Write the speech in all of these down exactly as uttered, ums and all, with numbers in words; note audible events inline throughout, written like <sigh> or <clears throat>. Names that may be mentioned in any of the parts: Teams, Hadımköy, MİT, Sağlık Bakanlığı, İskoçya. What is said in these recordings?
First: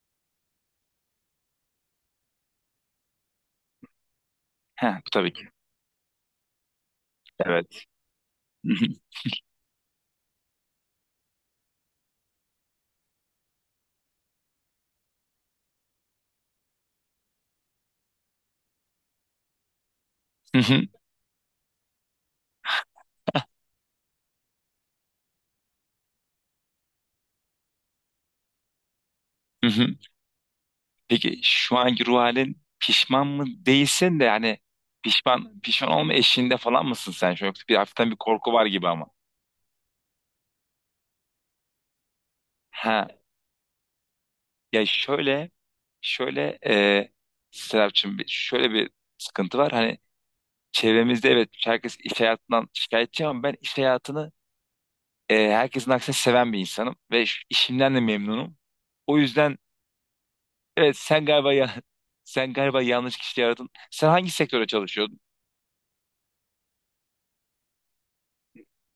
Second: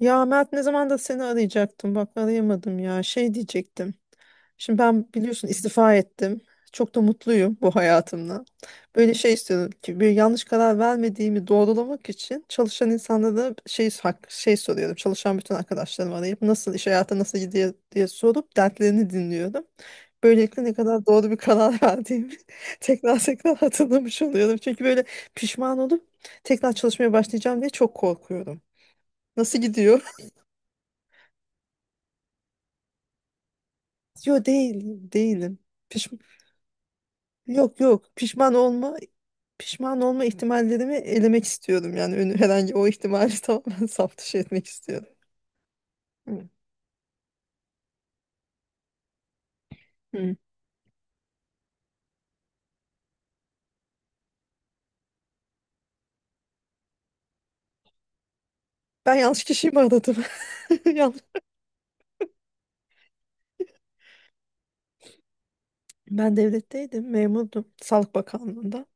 Ya Mert ne zaman da seni arayacaktım. Bak arayamadım ya. Şey diyecektim. Şimdi Ha, bu ben tabii ki. biliyorsun istifa ettim. Çok da mutluyum bu Evet. hayatımla. <laughs> Böyle şey istiyorum ki bir yanlış karar vermediğimi doğrulamak için çalışan insanlara şey hak- şey soruyorum. Çalışan bütün arkadaşlarımı arayıp nasıl iş hayatı nasıl gidiyor diye sorup dertlerini dinliyorum. Hı Böylelikle ne hı, hı hı. kadar doğru bir karar <laughs> verdiğimi tekrar tekrar hatırlamış oluyorum. Çünkü böyle pişman olup tekrar çalışmaya başlayacağım diye çok korkuyorum. Nasıl gidiyor? Peki şu anki ruh halin pişman mı değilsin de, Yo yani değilim, değilim. pişman pişman Piş, olma eşiğinde falan mısın sen? Şu an yoksa bir yok yok hafiften bir korku pişman var gibi olma ama. pişman olma ihtimallerimi elemek istiyorum. Yani önü, herhangi o Ha, ihtimali <laughs> tamamen saf dışı etmek ya istiyorum. şöyle Hı. şöyle e, Serapcığım, bir- şöyle bir sıkıntı var. Hani Hı. çevremizde, evet, herkes iş hayatından şikayetçi ama ben iş hayatını e, herkesin aksine seven bir insanım ve şu işimden de memnunum. Ben O yanlış yüzden kişiyi mi aradım? <laughs> evet, Yanlış. sen galiba ya <laughs> sen galiba yanlış kişi aradın. Sen hangi sektöre çalışıyordun? Ben devletteydim, memurdum. Sağlık Bakanlığı'nda.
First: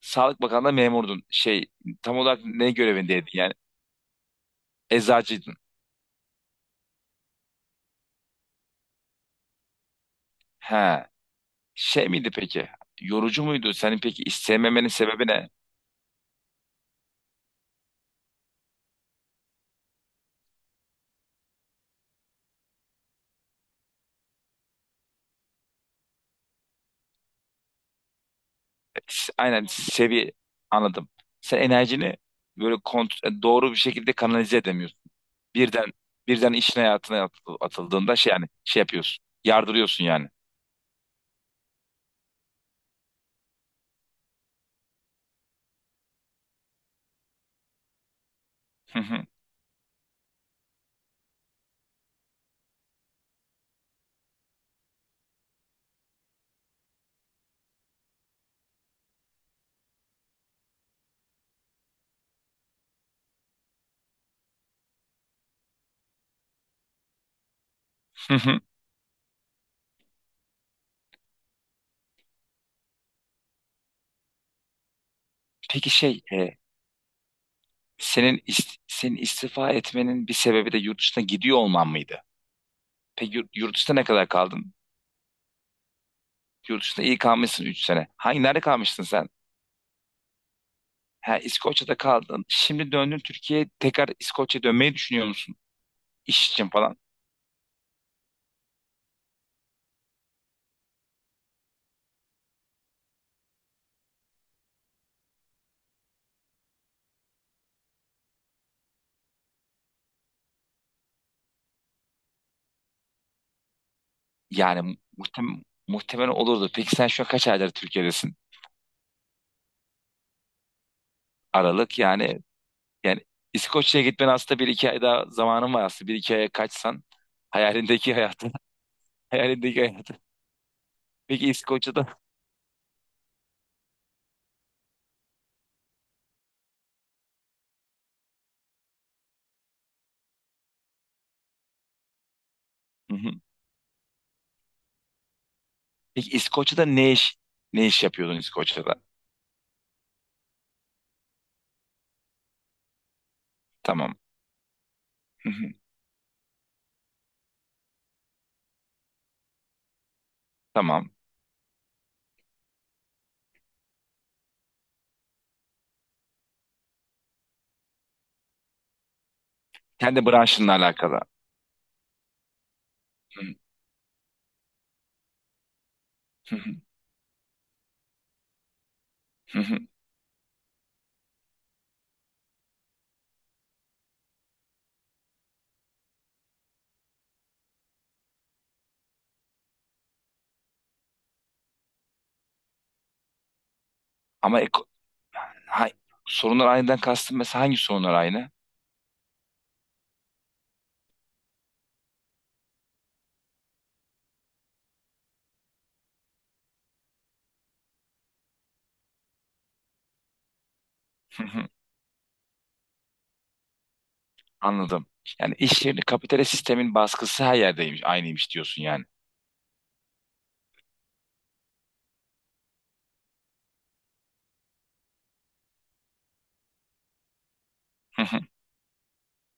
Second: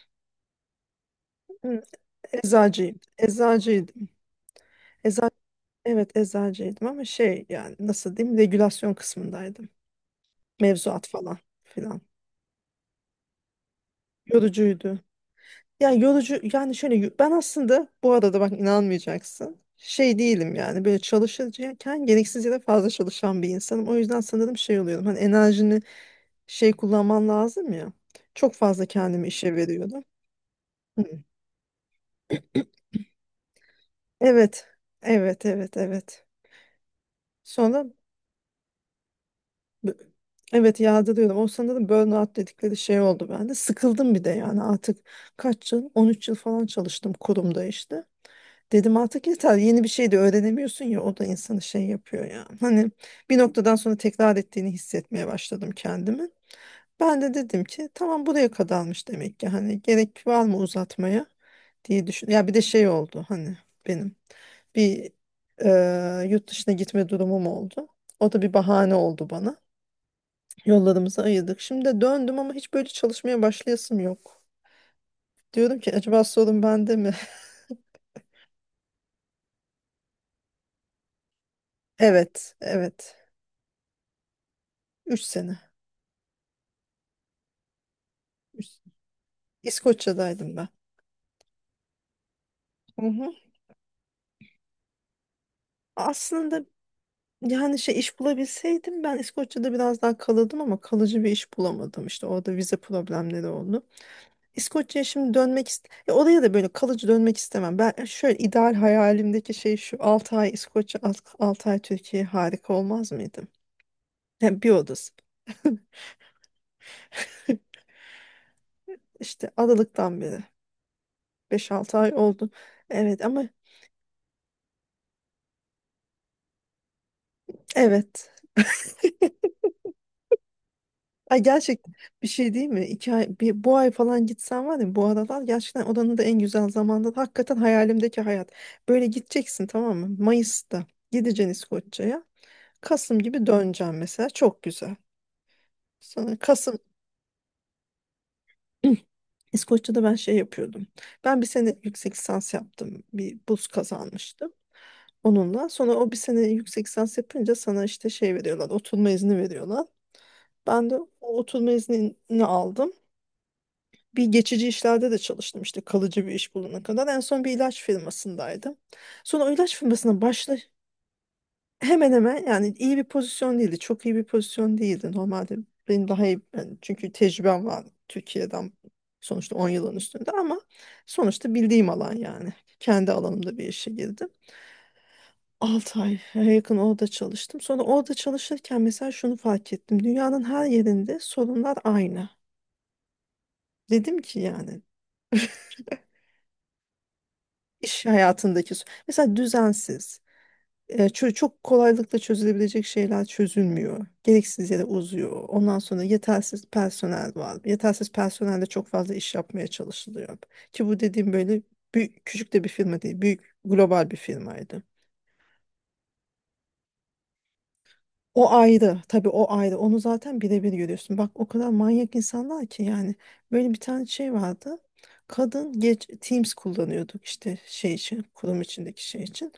Sağlık Bakanlığı'nda memurdun. Şey Hı, Tam olarak ne eczacıyım. görevindeydin yani? Eczacıydım. Ecza Eczacıydın. evet eczacıydım ama şey yani nasıl diyeyim regülasyon kısmındaydım. He. Mevzuat falan filan. Şey miydi peki? Yorucu muydu? Senin peki istememenin Yorucuydu. sebebi ne? Yani yorucu yani şöyle ben aslında bu arada bak inanmayacaksın. Şey değilim yani böyle çalışırken gereksiz yere fazla çalışan bir insanım. O yüzden sanırım şey oluyorum. Hani enerjini şey kullanman lazım ya. Çok fazla kendimi S- işe Aynen veriyordum. seviye Hı. anladım. Sen enerjini böyle kont- e, doğru bir şekilde kanalize Evet. edemiyorsun. Evet, evet, Birden evet. birden işin hayatına at- Sonra atıldığında şey, yani şey yapıyorsun. b- Yardırıyorsun yani. evet yadırıyorum. O sanırım burnout dedikleri şey oldu bende. Sıkıldım bir de yani artık kaç yıl? On üç yıl falan çalıştım kurumda işte. Dedim Hı hı, artık yeter yeni bir şey de öğrenemiyorsun ya o da insanı şey yapıyor ya. Hani bir noktadan sonra tekrar ettiğini hissetmeye başladım kendimi. Ben de dedim ki tamam buraya kadarmış demek ki hani gerek var mı uzatmaya diye düşün. Ya bir de şey oldu hani benim bir e, yurt dışına gitme durumum oldu. O hı da bir hı. bahane oldu bana. Yollarımızı ayırdık. Şimdi de döndüm ama hiç böyle çalışmaya başlayasım yok. Diyorum Peki, ki şey acaba e, sorun bende mi? <laughs> senin ist- senin istifa etmenin bir sebebi de yurt dışına gidiyor olman mıydı? Evet, evet. Peki, yurt, yurt dışında ne kadar kaldın? Üç sene. Yurt dışında iyi kalmışsın, üç sene. Hangi nerede kalmıştın sen? İskoçya'daydım ben. Ha, İskoçya'da kaldın. Şimdi Hı döndün hı. Türkiye'ye, tekrar İskoçya'ya dönmeyi düşünüyor musun? İş Aslında için falan. yani şey iş bulabilseydim ben İskoçya'da biraz daha kalırdım ama kalıcı bir iş bulamadım. İşte orada vize problemleri oldu. İskoçya'ya şimdi dönmek ist ya oraya da böyle kalıcı dönmek istemem. Ben şöyle ideal hayalimdeki şey şu altı ay İskoçya altı ay Türkiye harika olmaz mıydı? Hem bir Yani odası. muhtem <laughs> muhtemelen olurdu. Peki sen şu an kaç aydır Türkiye'desin? İşte Aralık'tan beri beş altı Aralık, ay yani oldu. yani Evet ama İskoçya'ya gitmen aslında bir iki ay daha zamanın var aslında. Bir iki aya kaçsan hayalindeki evet hayatı. <laughs> Hayalindeki hayatı. ay Peki gerçekten İskoçya'da. bir şey değil mi? İki ay, bir, bu ay falan gitsen var ya bu aralar gerçekten oranın da en güzel zamanda. Hakikaten hayalimdeki hayat. Böyle gideceksin tamam mı? Mayıs'ta gideceksin İskoçya'ya. Hı Kasım hı. gibi döneceğim mesela. Çok güzel. Peki Sonra Kasım İskoçya'da ne iş ne iş yapıyordun İskoçya'da? <clears throat> İskoçya'da ben şey yapıyordum. Ben bir sene yüksek lisans yaptım. Bir burs Tamam. kazanmıştım Hı hı. onunla. Sonra o bir sene yüksek lisans yapınca sana işte şey veriyorlar. Oturma izni veriyorlar. Ben de Tamam. o oturma iznini aldım. Bir geçici işlerde de çalıştım işte kalıcı bir iş bulana kadar. En son bir ilaç firmasındaydım. Sonra o ilaç firmasına Kendi başla branşınla alakalı. hemen hemen yani iyi bir Hı hı. pozisyon değildi. Çok iyi bir pozisyon değildi. Normalde benim daha iyi Hı hı. yani çünkü tecrübem var Türkiye'den sonuçta Hı on hı. yılın üstünde ama sonuçta bildiğim alan yani. Kendi alanımda bir işe girdim. altı ay e, yakın orada çalıştım. Sonra orada çalışırken mesela şunu fark ettim. Dünyanın her yerinde sorunlar aynı. Dedim ki Ama yani Ha, sorunlar aynıdan kastım, mesela hangi İş sorunlar aynı? hayatındaki su- mesela düzensiz e, çö- çok kolaylıkla çözülebilecek şeyler çözülmüyor. Gereksiz yere uzuyor. Ondan sonra yetersiz personel var. Yetersiz personelle çok fazla iş yapmaya çalışılıyor. Ki bu dediğim Hı böyle hı. büyük, küçük de bir firma değil. Büyük global bir firmaydı. Anladım. Yani iş yerinde kapitalist sistemin baskısı her yerdeymiş, O aynıymış diyorsun ayrı yani. tabii o ayrı onu zaten birebir görüyorsun. Bak o kadar manyak insanlar ki yani böyle bir tane şey vardı. Kadın geç Teams kullanıyorduk işte şey için Hı hı. kurum içindeki şey için.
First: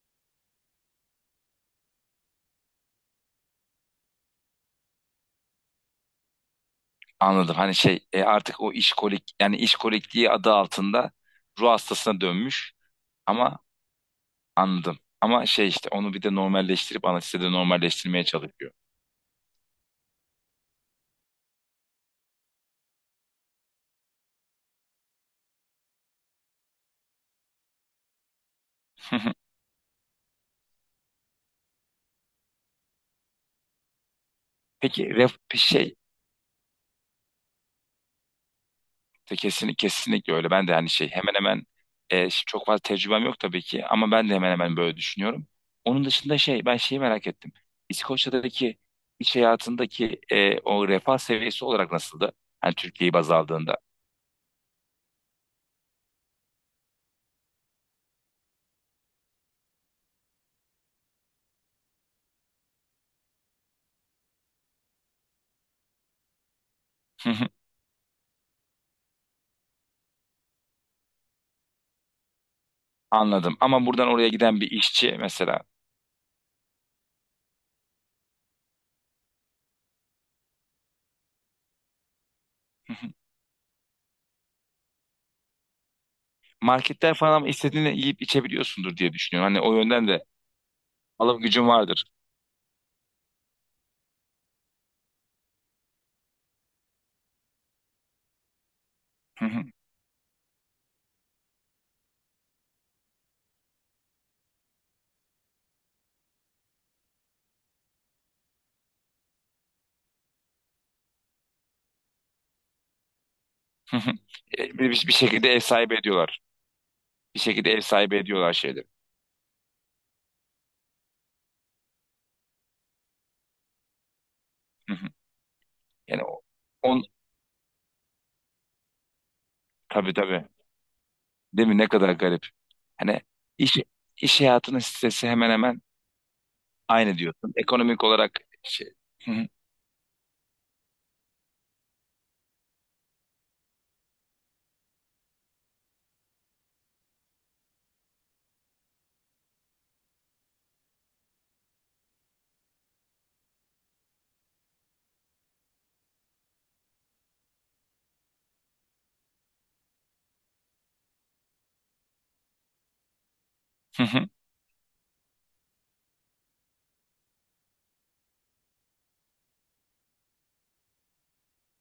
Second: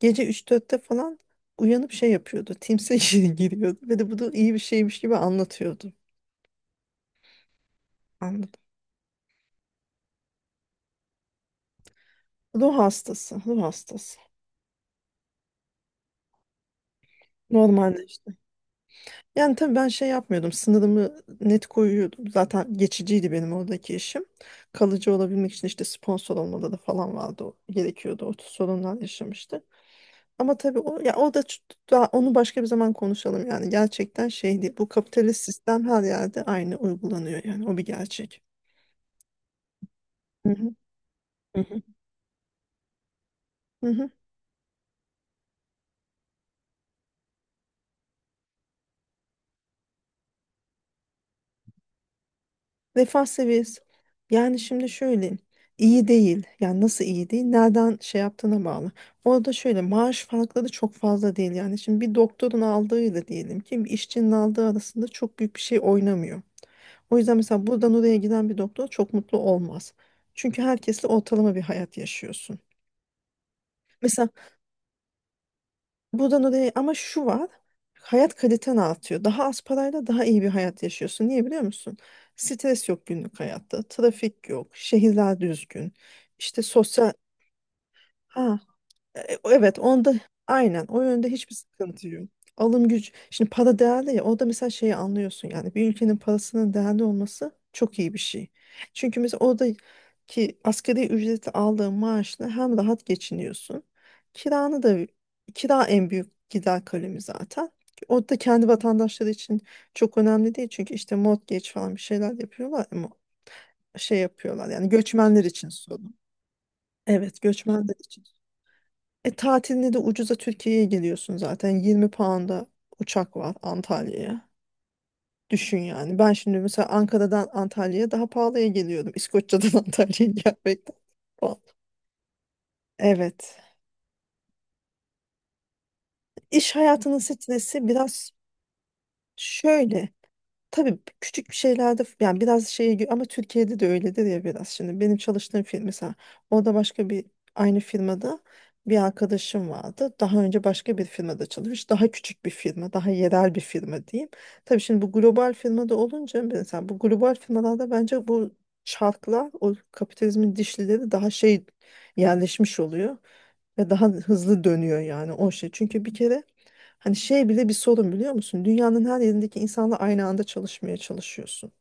Gece üç dörtte falan uyanıp şey yapıyordu. Teams'e <laughs> gir- giriyordu ve de bu da iyi bir şeymiş gibi anlatıyordu. Anladım. Hani şey e, Anladım. artık o işkolik, yani işkolikliği adı altında ruh hastasına dönmüş Ruh hastası, ama, ruh hastası. anladım. Ama şey işte onu bir de normalleştirip anestezide Normalde normalleştirmeye çalışıyor. yani tabii ben şey yapmıyordum. Sınırımı net koyuyordum. Zaten geçiciydi benim oradaki işim. Kalıcı olabilmek için işte sponsor olmaları falan vardı. o- Gerekiyordu. O sorunlar Hı hı. yaşamıştı. Ama tabii o, ya o da ç- daha onu başka bir zaman konuşalım yani. Gerçekten şey değil. Bu Peki ref, kapitalist sistem şey her yerde aynı uygulanıyor yani. O bir gerçek. Te- Kesin, Kesinlikle öyle. Hı Ben de hı. hani, şey hemen Hı hemen, hı. e, ş- çok fazla tecrübem yok tabii Hı ki, hı. ama ben de hemen hemen böyle düşünüyorum. Onun dışında şey ben şeyi merak ettim. İskoçya'daki iş hayatındaki e, o refah seviyesi olarak nasıldı? Hani Türkiye'yi Refah baz aldığında. seviyesi. Yani şimdi şöyle iyi değil. Yani nasıl iyi değil? Nereden şey yaptığına bağlı. Orada şöyle maaş farkları çok fazla değil. Yani şimdi bir doktorun aldığıyla diyelim ki bir işçinin aldığı arasında çok büyük bir şey oynamıyor. O Hı yüzden hı. mesela buradan oraya giden bir doktor çok mutlu olmaz. Çünkü herkesle ortalama bir hayat yaşıyorsun. Anladım. Ama buradan oraya Mesela giden bir işçi mesela, buradan oraya ama şu var. Hayat kaliten artıyor. Daha az parayla daha iyi bir hayat yaşıyorsun. Niye biliyor musun? Stres hı yok hı, günlük hayatta. Trafik yok. Şehirler düzgün. İşte sosyal... marketler falan ama istediğini yiyip Ha, içebiliyorsundur diye e, düşünüyorum. Hani o evet yönden onda de aynen o yönde alım hiçbir gücün vardır. sıkıntı yok. Alım gücü şimdi para değerli ya orada mesela şeyi anlıyorsun yani bir ülkenin parasının değerli olması çok iyi bir şey. Çünkü mesela Hı hı, oradaki asgari ücreti aldığın maaşla hem rahat geçiniyorsun. Kiranı da kira en büyük gider kalemi zaten. O da kendi vatandaşları için çok önemli değil çünkü işte mortgage falan bir şeyler yapıyorlar ama hı hı. şey E, yapıyorlar Bir, yani bir bir göçmenler şekilde ev için sahibi sorun. ediyorlar. Bir Evet şekilde ev göçmenler sahibi için. ediyorlar şeyleri. E, tatilinde de ucuza Türkiye'ye geliyorsun zaten. Yirmi pound'a uçak var Antalya'ya. Hı hı. Düşün yani. Yani Ben o- şimdi mesela Ankara'dan Antalya'ya daha pahalıya geliyordum. İskoçya'dan <laughs> tabii, Antalya'ya tabii. gelmekten. Falan. Değil mi? Ne kadar garip. Hani Evet. iş, iş hayatının stresi hemen hemen İş hayatının aynı diyorsun. stresi Ekonomik biraz olarak şey. Hı hı, şöyle. Tabii küçük bir şeylerde yani biraz şey ama Türkiye'de de öyledir ya biraz. Şimdi benim çalıştığım firma mesela orada başka bir aynı firmada bir arkadaşım vardı. Daha önce başka bir firmada çalışmış. Daha küçük bir firma, daha yerel bir firma diyeyim. Tabii şimdi bu global firmada olunca mesela bu global firmalarda bence bu çarklar o kapitalizmin dişlileri daha şey yerleşmiş oluyor. Ve hı daha hı. hızlı dönüyor yani o şey. Çünkü bir kere hani şey bile bir sorun biliyor musun? Dünyanın her yerindeki insanla aynı anda çalışmaya çalışıyorsun.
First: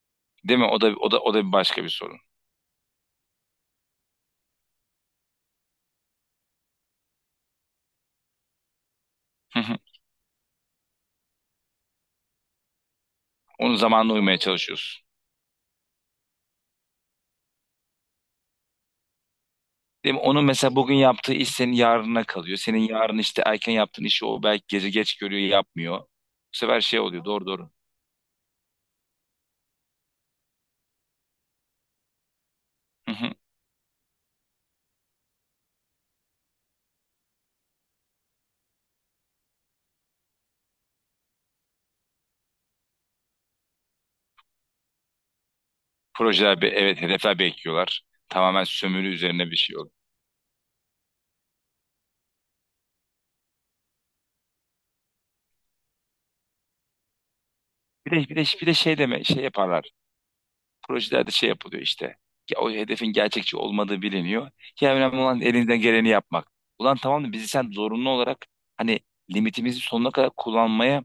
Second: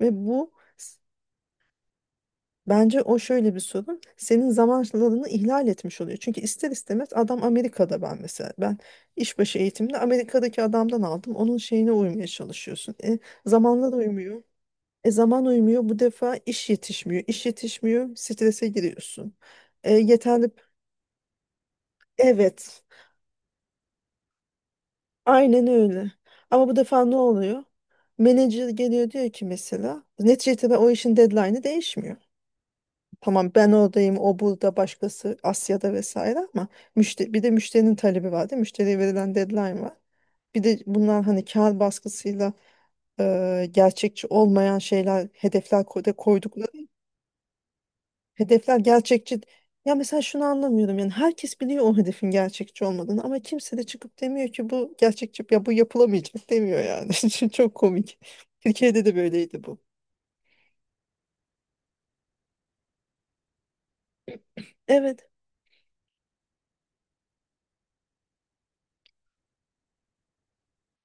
Ve bu Değil mi? O da s- o da o da bir başka bir sorun. bence o şöyle bir sorun. Senin zamanlarını ihlal etmiş oluyor. Çünkü ister istemez adam Amerika'da ben mesela. Ben işbaşı Hı hı. eğitimini Amerika'daki adamdan aldım. Onun şeyine uymaya çalışıyorsun. E, Onun zamanlar zamanına uymaya uymuyor. çalışıyorsun. E zaman uymuyor. Bu defa iş yetişmiyor. İş yetişmiyor. Strese giriyorsun. E, Değil mi? Onun yeterli mesela bugün yaptığı iş senin yarına kalıyor. Senin Evet. yarın işte erken yaptığın işi, o belki gece geç görüyor, Aynen yapmıyor. öyle. Bu Ama bu sefer şey defa ne oluyor. Doğru, oluyor? doğru. Menajer geliyor diyor ki mesela neticede ben o işin deadline'ı değişmiyor. Hı hı. Tamam ben oradayım, o burada, başkası Asya'da vesaire ama müşteri, bir de müşterinin talebi var değil mi? Müşteriye verilen deadline var. Bir de bunlar hani kar baskısıyla e, gerçekçi olmayan şeyler, hedefler ko- da Projeler be- koydukları evet hedefler bekliyorlar. Tamamen hedefler sömürü gerçekçi. üzerine bir şey oluyor. Ya mesela şunu anlamıyorum yani herkes biliyor o hedefin gerçekçi olmadığını ama kimse de çıkıp demiyor ki bu gerçekçi ya bu yapılamayacak demiyor yani. <laughs> Çok Bir komik. de bir de bir de şey Türkiye'de de deme şey böyleydi bu. yaparlar. Projelerde şey yapılıyor işte. Ya o hedefin gerçekçi olmadığı biliniyor. Ya önemli Evet. olan elinden geleni yapmak. Ulan tamam da bizi sen zorunlu olarak, hani, limitimizi sonuna kadar kullanmaya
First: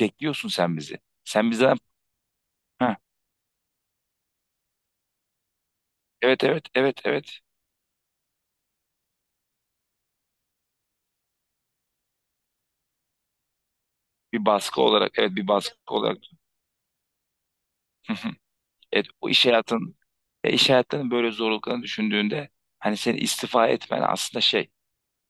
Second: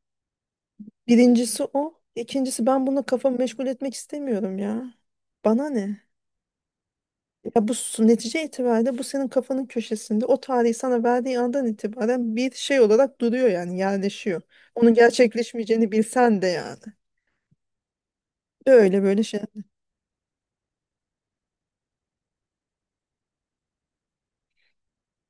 bekliyorsun sen bizi. Sen Birincisi bizden, o. İkincisi ben ha, bunu kafamı meşgul etmek istemiyorum ya. Bana ne? evet, evet, evet, evet, Ya bu su- netice itibariyle bu senin kafanın köşesinde o tarihi sana verdiği andan itibaren bir şey olarak duruyor yani yerleşiyor. bir baskı Onun olarak, evet, bir gerçekleşmeyeceğini baskı olarak. bilsen de yani. <laughs> Böyle Evet, böyle o şey. iş hayatın ya iş hayatının böyle zorluklarını düşündüğünde, hani seni istifa etmen aslında şey,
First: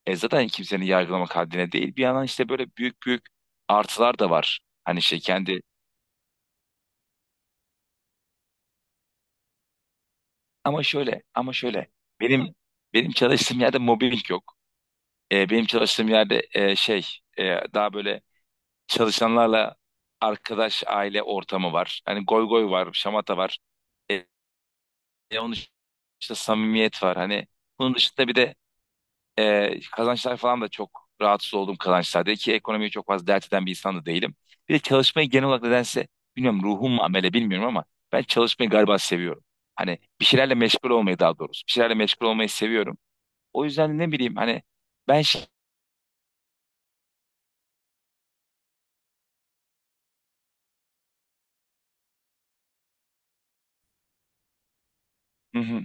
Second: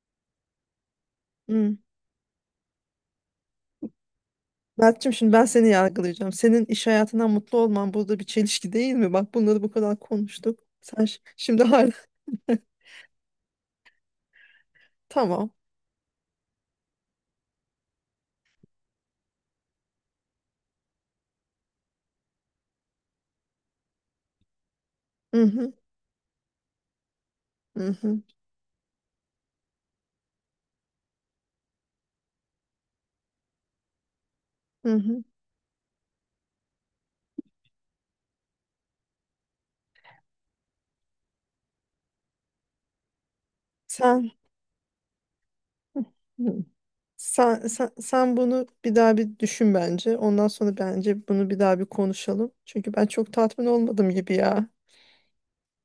e zaten kimsenin yargılamak haddine Hı. değil, bir yandan işte böyle büyük büyük artılar da var. Hani Mert'cim şey şimdi ben kendi. seni yargılayacağım. Senin iş hayatından mutlu olman burada bir çelişki değil mi? Bak bunları bu kadar konuştuk. Ama Sen ş- şöyle, ama şimdi şöyle. hala Benim <laughs> benim çalıştığım yerde mobbing yok. Ee, tamam. Benim çalıştığım yerde, e, şey e, daha böyle çalışanlarla arkadaş, aile ortamı var. Hani goy goy var, şamata var. E, e, Hı Onun hı, dışında samimiyet var. Hani hı bunun hı, dışında bir de e, kazançlar falan da, çok rahatsız olduğum kazançlarda ki ekonomiyi çok fazla dert eden bir insan da değilim. Bir de hı hı. çalışmayı genel olarak nedense, bilmiyorum ruhum mu amele bilmiyorum ama, ben çalışmayı galiba seviyorum. Hani bir şeylerle meşgul olmayı, daha doğrusu. Bir şeylerle meşgul olmayı seviyorum. O yüzden ne Sen, bileyim hani, ben şey. hı. Sen, sen, sen bunu bir daha bir düşün bence. Ondan sonra bence bunu bir daha bir konuşalım. Çünkü ben çok tatmin olmadım gibi ya. Hı hı.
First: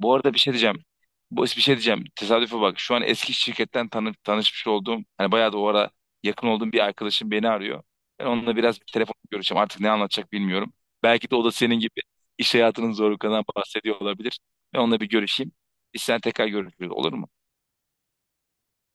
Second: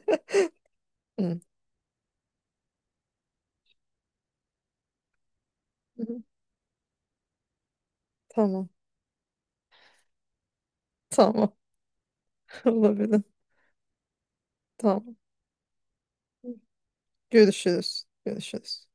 Bu arada bir şey diyeceğim. Hı, Bu bir şey diyeceğim. Tesadüfe bak. Şu an eski şirketten tanı tanışmış olduğum, hani bayağı da o ara hı. yakın olduğum bir arkadaşım beni arıyor. Ben onunla Tamam. biraz telefon görüşeceğim. Artık ne anlatacak bilmiyorum. Belki de o Tamam. da senin gibi iş <laughs> hayatının Olabilir. zorluklarından bahsediyor olabilir. Ben onunla bir Tamam. görüşeyim. Biz sen, tekrar görüşürüz, olur mu? Görüşürüz. Görüşürüz.